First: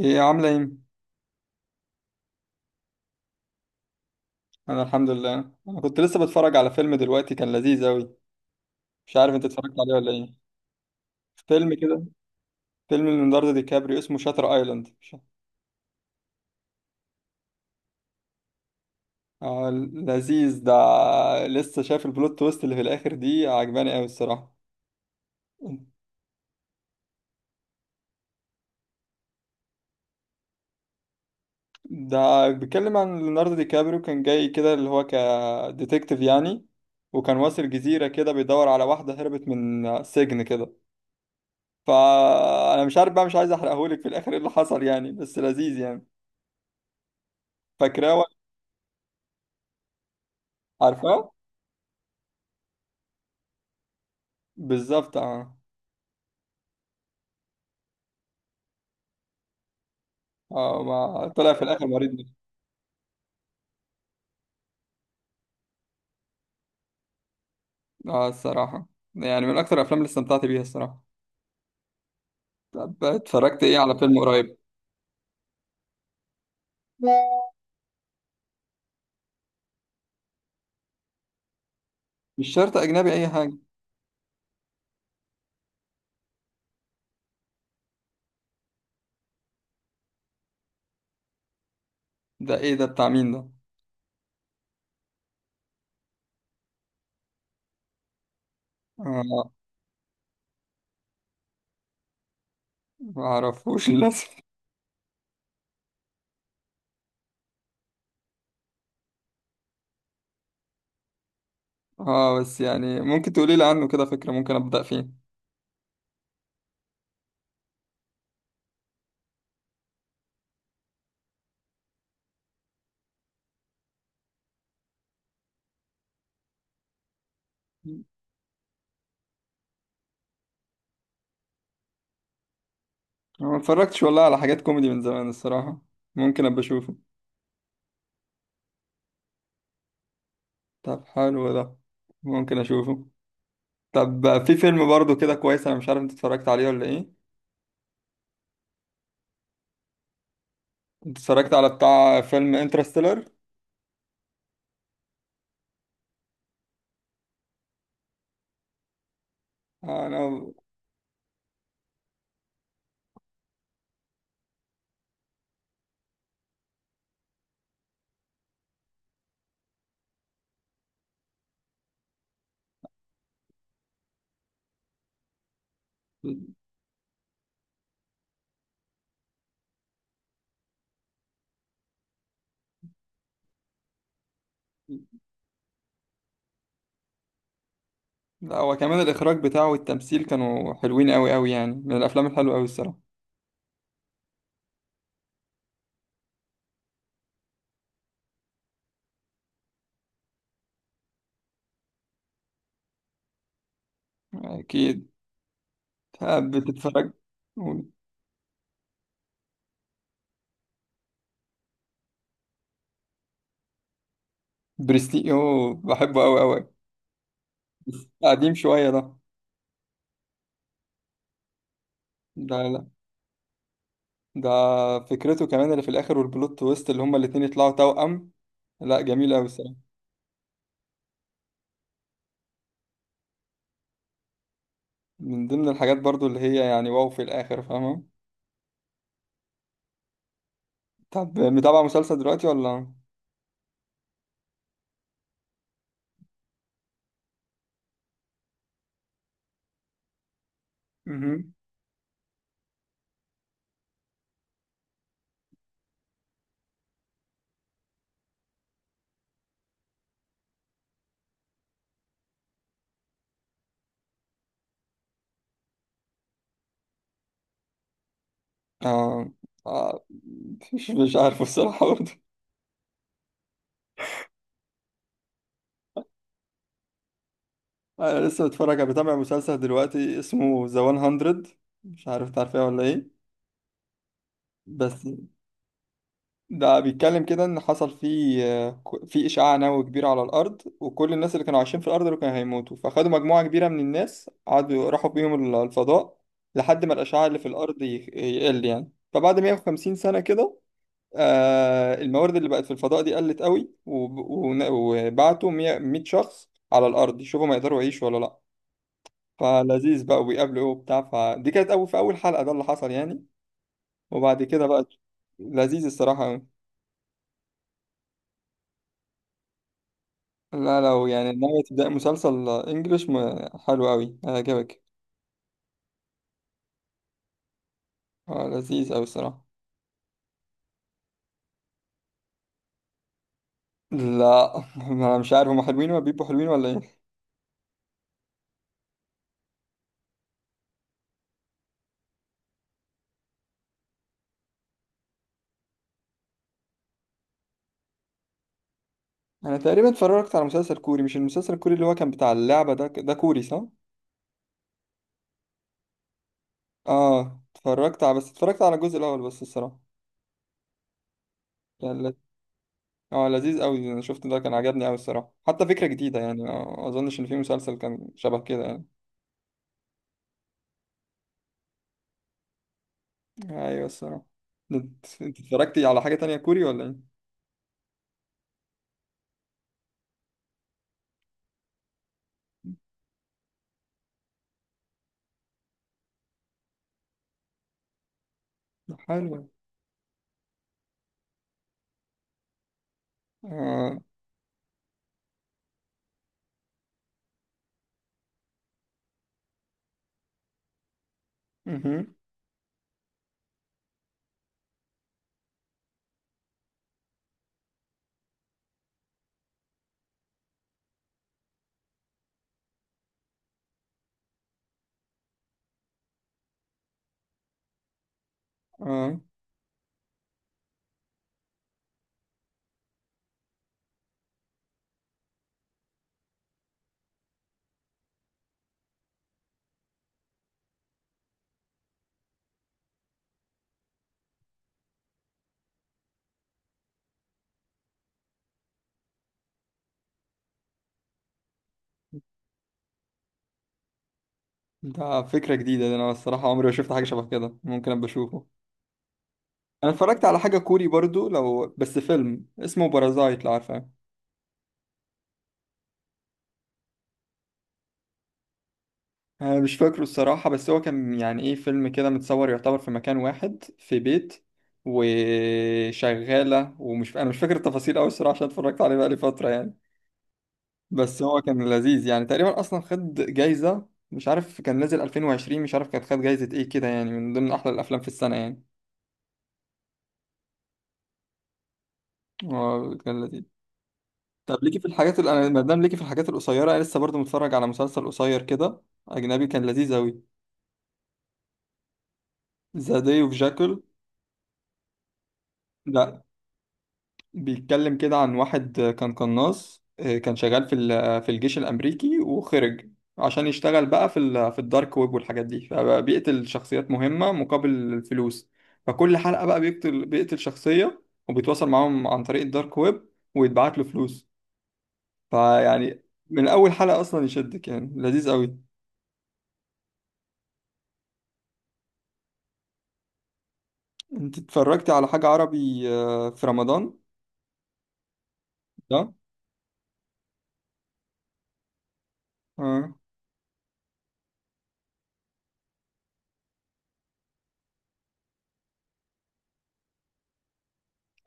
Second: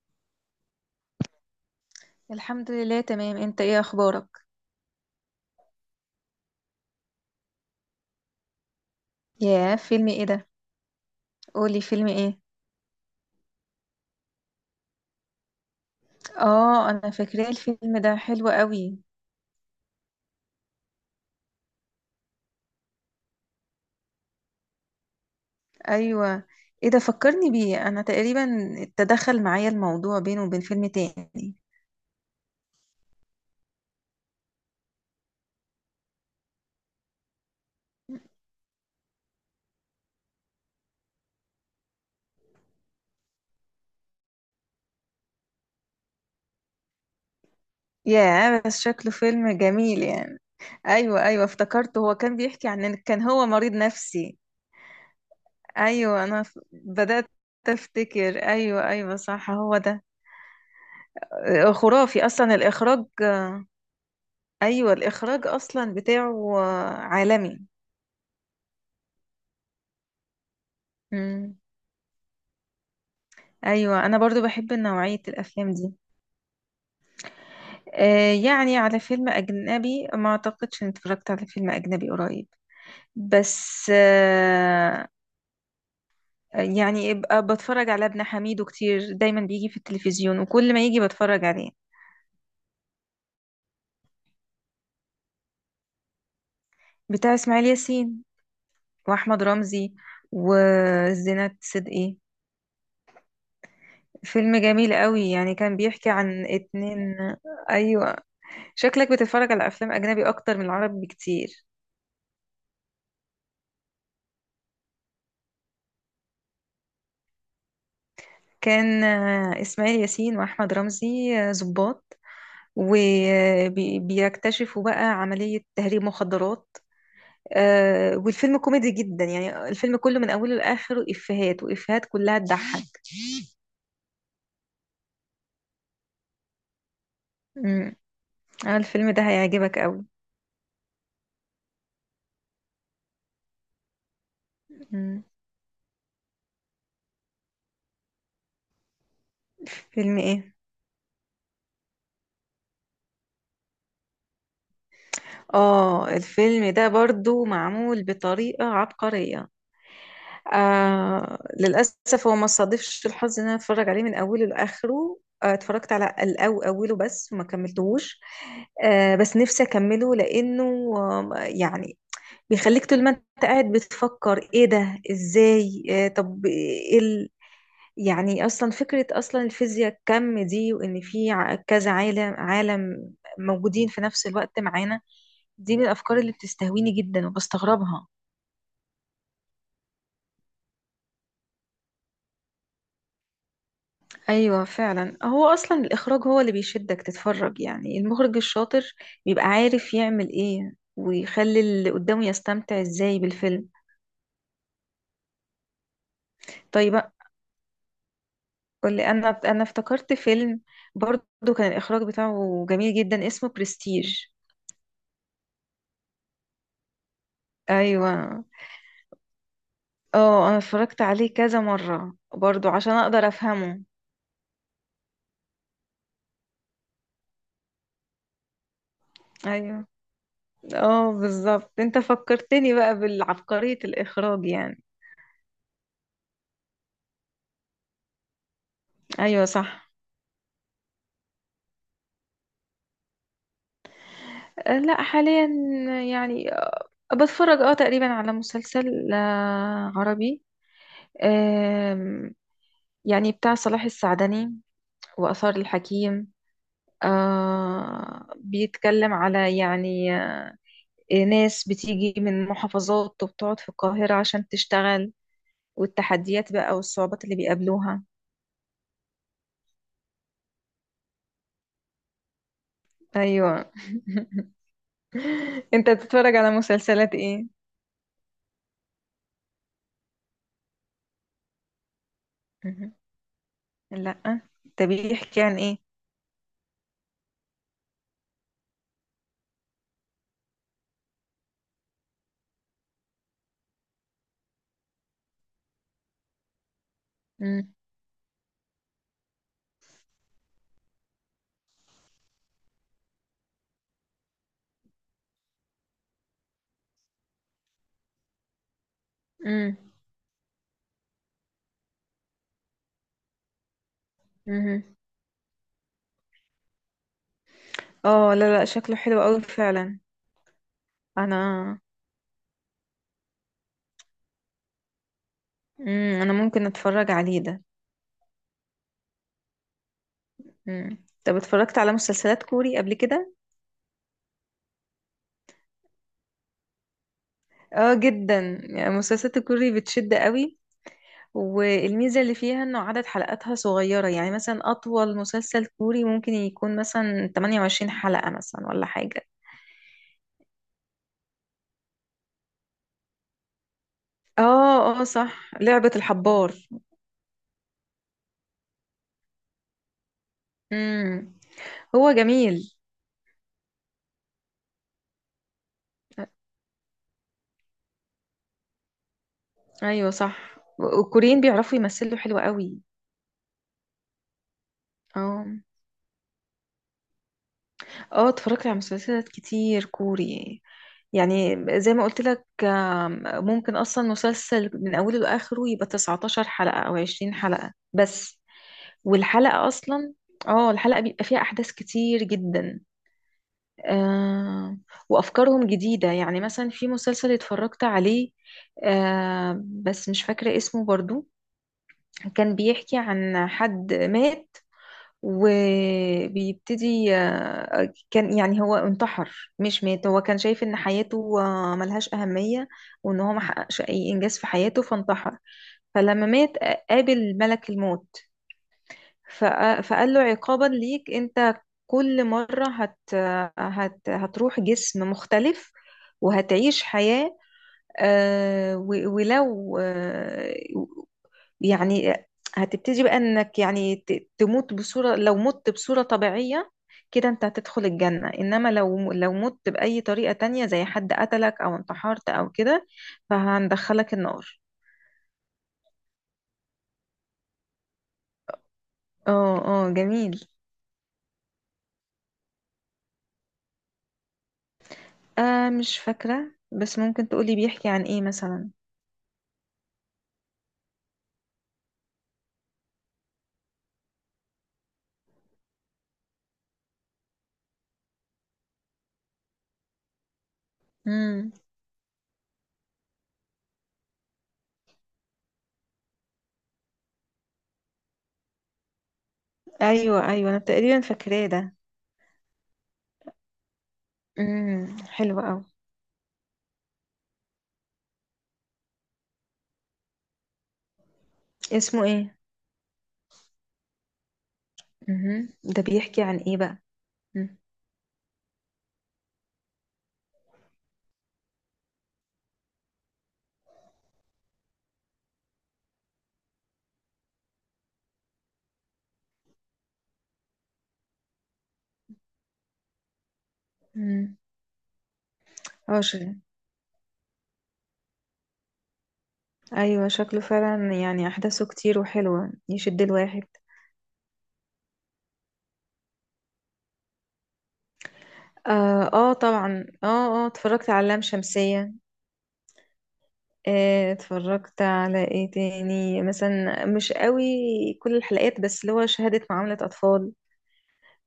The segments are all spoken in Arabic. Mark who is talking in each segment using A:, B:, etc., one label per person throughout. A: ايه عاملة ايه؟
B: الحمد لله تمام، انت ايه اخبارك؟
A: انا الحمد لله. انا كنت لسه بتفرج على فيلم دلوقتي، كان لذيذ اوي. مش عارف انت اتفرجت
B: ياه،
A: عليه
B: فيلم
A: ولا
B: ايه
A: ايه.
B: ده؟
A: فيلم
B: قولي
A: كده.
B: فيلم ايه.
A: فيلم ليوناردو دي كابريو اسمه شاتر ايلاند،
B: اه انا فاكراه، الفيلم ده حلو قوي.
A: آه لذيذ ده. لسه شايف البلوت تويست اللي في الاخر دي، عجباني اوي الصراحة.
B: ايوه، ايه ده فكرني بيه انا تقريبا. تدخل معايا الموضوع بينه وبين فيلم تاني.
A: ده بيتكلم عن ليوناردو دي كابريو، كان جاي كده اللي هو كديتكتيف يعني. وكان واصل جزيرة كده بيدور على واحدة هربت من سجن كده. فانا مش عارف بقى، مش عايز احرقهولك في الاخر ايه اللي حصل يعني، بس لذيذ يعني. فاكراه.
B: ياه بس شكله فيلم جميل يعني. ايوه
A: عارفاه.
B: افتكرته هو كان بيحكي عن ان كان هو مريض نفسي.
A: بالظبط، اه.
B: ايوه انا بدأت افتكر. ايوه صح هو ده.
A: اه، ما طلع في الاخر مريض
B: خرافي
A: نفسي.
B: اصلا الاخراج. ايوه الاخراج اصلا بتاعه عالمي.
A: اه الصراحه. يعني من اكتر الافلام اللي استمتعت بيها الصراحه.
B: مم.
A: طب اتفرجت ايه على
B: ايوه
A: فيلم
B: انا برضو
A: قريب؟
B: بحب نوعيه الافلام دي. يعني على فيلم اجنبي، ما اعتقدش اني اتفرجت على فيلم اجنبي قريب.
A: مش شرط اجنبي، اي حاجه.
B: بس يعني ابقى بتفرج على ابن حميدو كتير، دايما بيجي في التلفزيون وكل ما يجي بتفرج عليه.
A: ده ايه ده، بتاع مين ده؟
B: بتاع اسماعيل ياسين واحمد
A: اه،
B: رمزي وزينات صدقي.
A: ما اعرفوش للاسف.
B: فيلم جميل قوي يعني، كان بيحكي عن اتنين. ايوه، شكلك بتتفرج على افلام اجنبي اكتر من العربي بكتير.
A: اه بس يعني ممكن تقولي لي عنه كده فكره، ممكن ابدا فيه.
B: كان إسماعيل ياسين وأحمد رمزي ضباط، وبيكتشفوا بقى عملية تهريب مخدرات. والفيلم كوميدي جدا، يعني الفيلم كله من أوله لآخره إفيهات وإفيهات كلها تضحك.
A: أنا ما اتفرجتش والله على حاجات كوميدي من زمان الصراحه. ممكن ابقى اشوفه.
B: مم. الفيلم ده هيعجبك قوي.
A: طب حلو ده. ممكن اشوفه. طب في فيلم برضه
B: مم.
A: كده كويس، انا مش عارف انت اتفرجت عليه ولا ايه.
B: فيلم إيه؟
A: انت اتفرجت على بتاع فيلم انترستيلر؟
B: آه الفيلم ده برضو معمول بطريقة عبقرية.
A: آه، انا.
B: آه للأسف هو ما صادفش الحظ إن أنا أتفرج عليه من أوله لآخره، آه اتفرجت على أوله بس وما كملتهوش. آه بس نفسي أكمله لأنه يعني بيخليك طول ما أنت قاعد بتفكر إيه ده إزاي. آه طب إيه يعني أصلا فكرة، أصلا الفيزياء الكم دي، وإن في كذا عالم موجودين في نفس الوقت معانا، دي من الأفكار اللي بتستهويني جدا وبستغربها.
A: لا، هو كمان الاخراج بتاعه والتمثيل كانوا حلوين قوي قوي يعني، من الافلام الحلوه قوي الصراحه.
B: ايوه فعلا، هو اصلا الاخراج هو اللي بيشدك تتفرج، يعني المخرج الشاطر بيبقى عارف يعمل ايه ويخلي اللي قدامه يستمتع ازاي بالفيلم.
A: اكيد.
B: طيب
A: بتتفرج.
B: بقى، قولي، انا افتكرت فيلم برضو كان الاخراج بتاعه جميل جدا، اسمه برستيج.
A: برستيج، اوه بحبه قوي قوي.
B: ايوه.
A: قديم شويه ده
B: اه انا اتفرجت عليه كذا مرة
A: ده
B: برضو
A: لا.
B: عشان اقدر افهمه.
A: ده فكرته كمان اللي في الاخر، والبلوت تويست اللي هما الاتنين يطلعوا توأم. لا جميل قوي الصراحه.
B: ايوه. اه بالظبط، انت فكرتني بقى بالعبقرية الاخراج يعني.
A: من ضمن الحاجات برضو اللي هي يعني واو في الاخر، فاهمه.
B: ايوه صح.
A: طب متابع مسلسل دلوقتي ولا؟
B: لا حاليا يعني بتفرج اه تقريبا على مسلسل عربي.
A: مهم.
B: آم، يعني بتاع صلاح السعدني وآثار الحكيم. بيتكلم على يعني ناس بتيجي من محافظات وبتقعد في القاهرة عشان تشتغل، والتحديات بقى والصعوبات اللي بيقابلوها.
A: اه. آه، مش عارف الصراحة برضه.
B: ايوه. انت بتتفرج على مسلسلات ايه؟
A: آه، أنا لسه متفرج بتابع مسلسل دلوقتي اسمه ذا 100. مش عارف تعرفيه ولا
B: مهم.
A: إيه.
B: لا. طب
A: بس.
B: بيحكي عن ايه؟
A: ده بيتكلم كده إن حصل فيه، في إشعاع نووي كبير على الأرض، وكل الناس اللي كانوا عايشين في الأرض دول كانوا هيموتوا، فخدوا مجموعة كبيرة من الناس قعدوا راحوا بيهم الفضاء لحد ما الأشعاع اللي في
B: مم.
A: الأرض يقل يعني. فبعد 150 سنة كده، الموارد اللي بقت في الفضاء دي قلت قوي، وبعتوا 100 100 شخص على الارض يشوفوا ما يقدروا يعيشوا ولا لا.
B: مم.
A: فلذيذ بقى، وبيقابلوا ايه وبتاع. فدي كانت اول في اول حلقة، ده اللي حصل يعني. وبعد كده
B: مهم.
A: بقى، لذيذ الصراحة قوي.
B: اه لا لا، شكله حلو قوي فعلا.
A: لا، لو يعني ناوي
B: انا،
A: تبدأ مسلسل انجليش حلو قوي، هيعجبك.
B: امم، انا ممكن اتفرج عليه ده.
A: آه، لذيذ قوي الصراحة.
B: امم، طب اتفرجت على مسلسلات كوري قبل كده؟
A: لا انا مش عارف هما حلوين ولا بيبقوا حلوين ولا ايه.
B: اه جدا، يعني مسلسلات الكوري بتشد قوي، والميزة اللي فيها انه عدد حلقاتها صغيرة، يعني مثلا اطول مسلسل كوري ممكن يكون مثلا 28 حلقة مثلا ولا حاجة.
A: انا تقريبا اتفرجت على مسلسل كوري. مش المسلسل الكوري اللي هو كان بتاع اللعبة ده كوري، صح؟
B: اه اه صح، لعبة الحبار.
A: اه اتفرجت على، بس اتفرجت على الجزء الاول بس الصراحه.
B: امم.
A: كان
B: هو
A: لذ-
B: جميل.
A: اه لذيذ قوي. انا شفت ده كان عجبني قوي الصراحه، حتى فكره جديده يعني. ما اظنش ان في مسلسل كان شبه كده يعني.
B: ايوه صح، والكوريين بيعرفوا يمثلوا حلو قوي.
A: ايوه الصراحه. انت
B: اه.
A: اتفرجتي على حاجه تانية كوري ولا ايه؟
B: اه اتفرجت على مسلسلات كتير كوري، يعني زي ما قلت لك، ممكن اصلا مسلسل من اوله لاخره يبقى 19 حلقة او 20 حلقة بس.
A: ده حلو.
B: والحلقة اصلا، اه الحلقة بيبقى فيها احداث كتير جدا.
A: اه.
B: آه، وافكارهم جديدة. يعني مثلا في مسلسل اتفرجت عليه، آه بس مش فاكرة اسمه برضو،
A: مهم.
B: كان بيحكي عن حد مات وبيبتدي. كان يعني هو انتحر مش مات، هو كان شايف ان حياته ملهاش أهمية، وان هو محققش اي انجاز في حياته فانتحر. فلما مات قابل ملك الموت،
A: اه.
B: فقال له عقابا ليك انت، كل مرة هت هت هتروح جسم مختلف وهتعيش حياة. ولو، يعني هتبتدي بقى انك يعني تموت بصورة، لو مت بصورة طبيعية كده انت هتدخل الجنة، انما لو مت بأي طريقة تانية زي حد قتلك او انتحرت او كده فهندخلك النار.
A: ده فكره جديده ده، انا الصراحه عمري ما شفت حاجه شبه كده. ممكن ابقى اشوفه.
B: اه اه
A: انا اتفرجت
B: جميل.
A: على حاجه كوري برضو، لو بس فيلم اسمه بارازايت، لو عارفه.
B: آه مش فاكرة، بس ممكن تقولي بيحكي عن ايه مثلا.
A: أنا مش فاكره الصراحة، بس هو كان يعني إيه، فيلم كده متصور يعتبر في مكان واحد في بيت، وشغالة. أنا مش فاكر التفاصيل أوي الصراحة، عشان اتفرجت عليه بقالي فترة يعني. بس هو
B: امم،
A: كان لذيذ يعني، تقريبا أصلا خد جايزة. مش عارف كان نازل 2020، مش عارف كانت خد جايزة إيه كده يعني، من ضمن أحلى الأفلام في السنة يعني.
B: ايوه انا تقريبا فاكراه ده.
A: هو كان لذيذ. طب ليكي
B: امم،
A: في الحاجات اللي
B: حلو
A: أنا، ما
B: قوي.
A: دام ليكي في الحاجات القصيرة، أنا لسه برضه متفرج على مسلسل قصير كده أجنبي، كان لذيذ أوي.
B: اسمه ايه؟
A: ذا داي أوف جاكل.
B: امم، ده بيحكي
A: لا،
B: عن ايه بقى؟
A: بيتكلم كده عن واحد كان قناص، كان شغال في في الجيش الأمريكي وخرج عشان يشتغل بقى في في الدارك ويب والحاجات دي، فبيقتل شخصيات مهمة مقابل الفلوس. فكل حلقة بقى بيقتل شخصية، وبيتواصل معاهم عن طريق الدارك ويب، ويتبعت له فلوس.
B: مم. اه
A: فيعني
B: شيء.
A: من أول حلقة أصلا يشدك يعني، لذيذ قوي.
B: ايوه شكله فعلا يعني احداثه كتير وحلوه، يشد الواحد.
A: أنت اتفرجتي على حاجة عربي في رمضان؟
B: اه،
A: ده؟
B: آه طبعا، اه اه اتفرجت على لام شمسيه.
A: اه.
B: آه اتفرجت على ايه تاني مثلا، مش قوي كل الحلقات بس، اللي هو شهاده معامله اطفال.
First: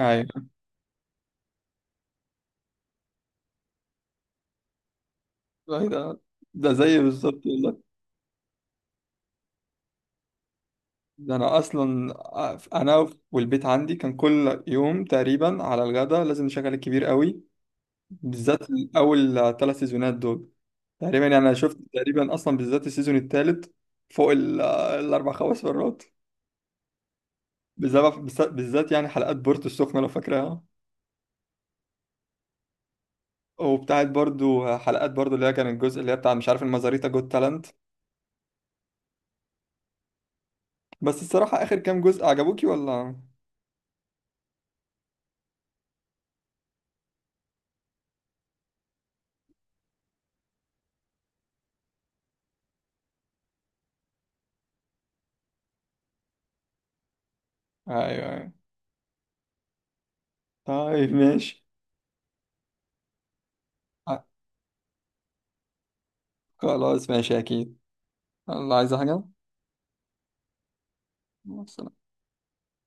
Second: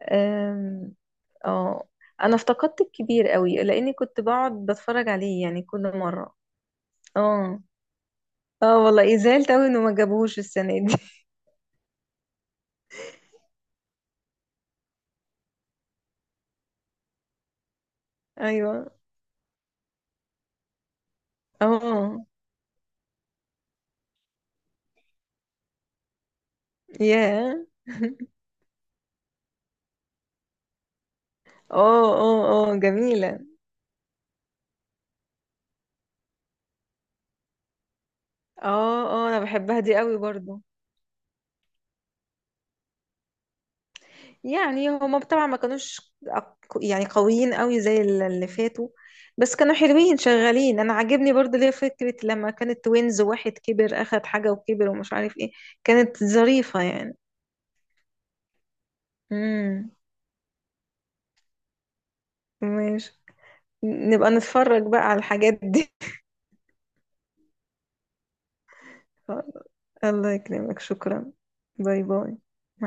A: أيوه
B: آم، اه. انا افتقدت الكبير قوي لاني كنت بقعد بتفرج عليه يعني كل
A: ده.
B: مره.
A: ده زي بالظبط.
B: اه. اه والله زعلت قوي انه ما جابوهوش السنه دي.
A: ده انا اصلا، انا والبيت عندي كان كل يوم تقريبا على الغدا لازم نشغل الكبير قوي، بالذات
B: ايوه.
A: اول 3 سيزونات دول. تقريبا يعني انا شفت
B: اه.
A: تقريبا اصلا بالذات السيزون الثالث فوق 4 5 مرات،
B: ياه.
A: بسبب بالذات يعني حلقات بورتو السخنه لو فاكراها،
B: اه اه اه جميلة.
A: وبتاعت برضو حلقات برضو اللي هي كان الجزء اللي هي بتاع مش عارف المزاريتا جوت تالنت.
B: اه اه انا بحبها دي قوي برضو.
A: بس الصراحه اخر كام جزء عجبوكي ولا؟
B: يعني هما طبعا ما كانوش أق- يعني قويين قوي زي اللي فاتوا، بس كانوا حلوين شغالين. انا عاجبني برضو ليه فكرة لما كانت توينز واحد كبر اخد حاجة وكبر ومش عارف ايه، كانت ظريفة يعني.
A: ايوه ايوه.
B: امم.
A: طيب ماشي.
B: ماشي، نبقى نتفرج بقى على الحاجات دي.
A: خلاص ماشي اكيد. الله، عايز حاجه؟
B: الله يكرمك، شكرا.
A: مع
B: باي
A: السلامة.
B: باي.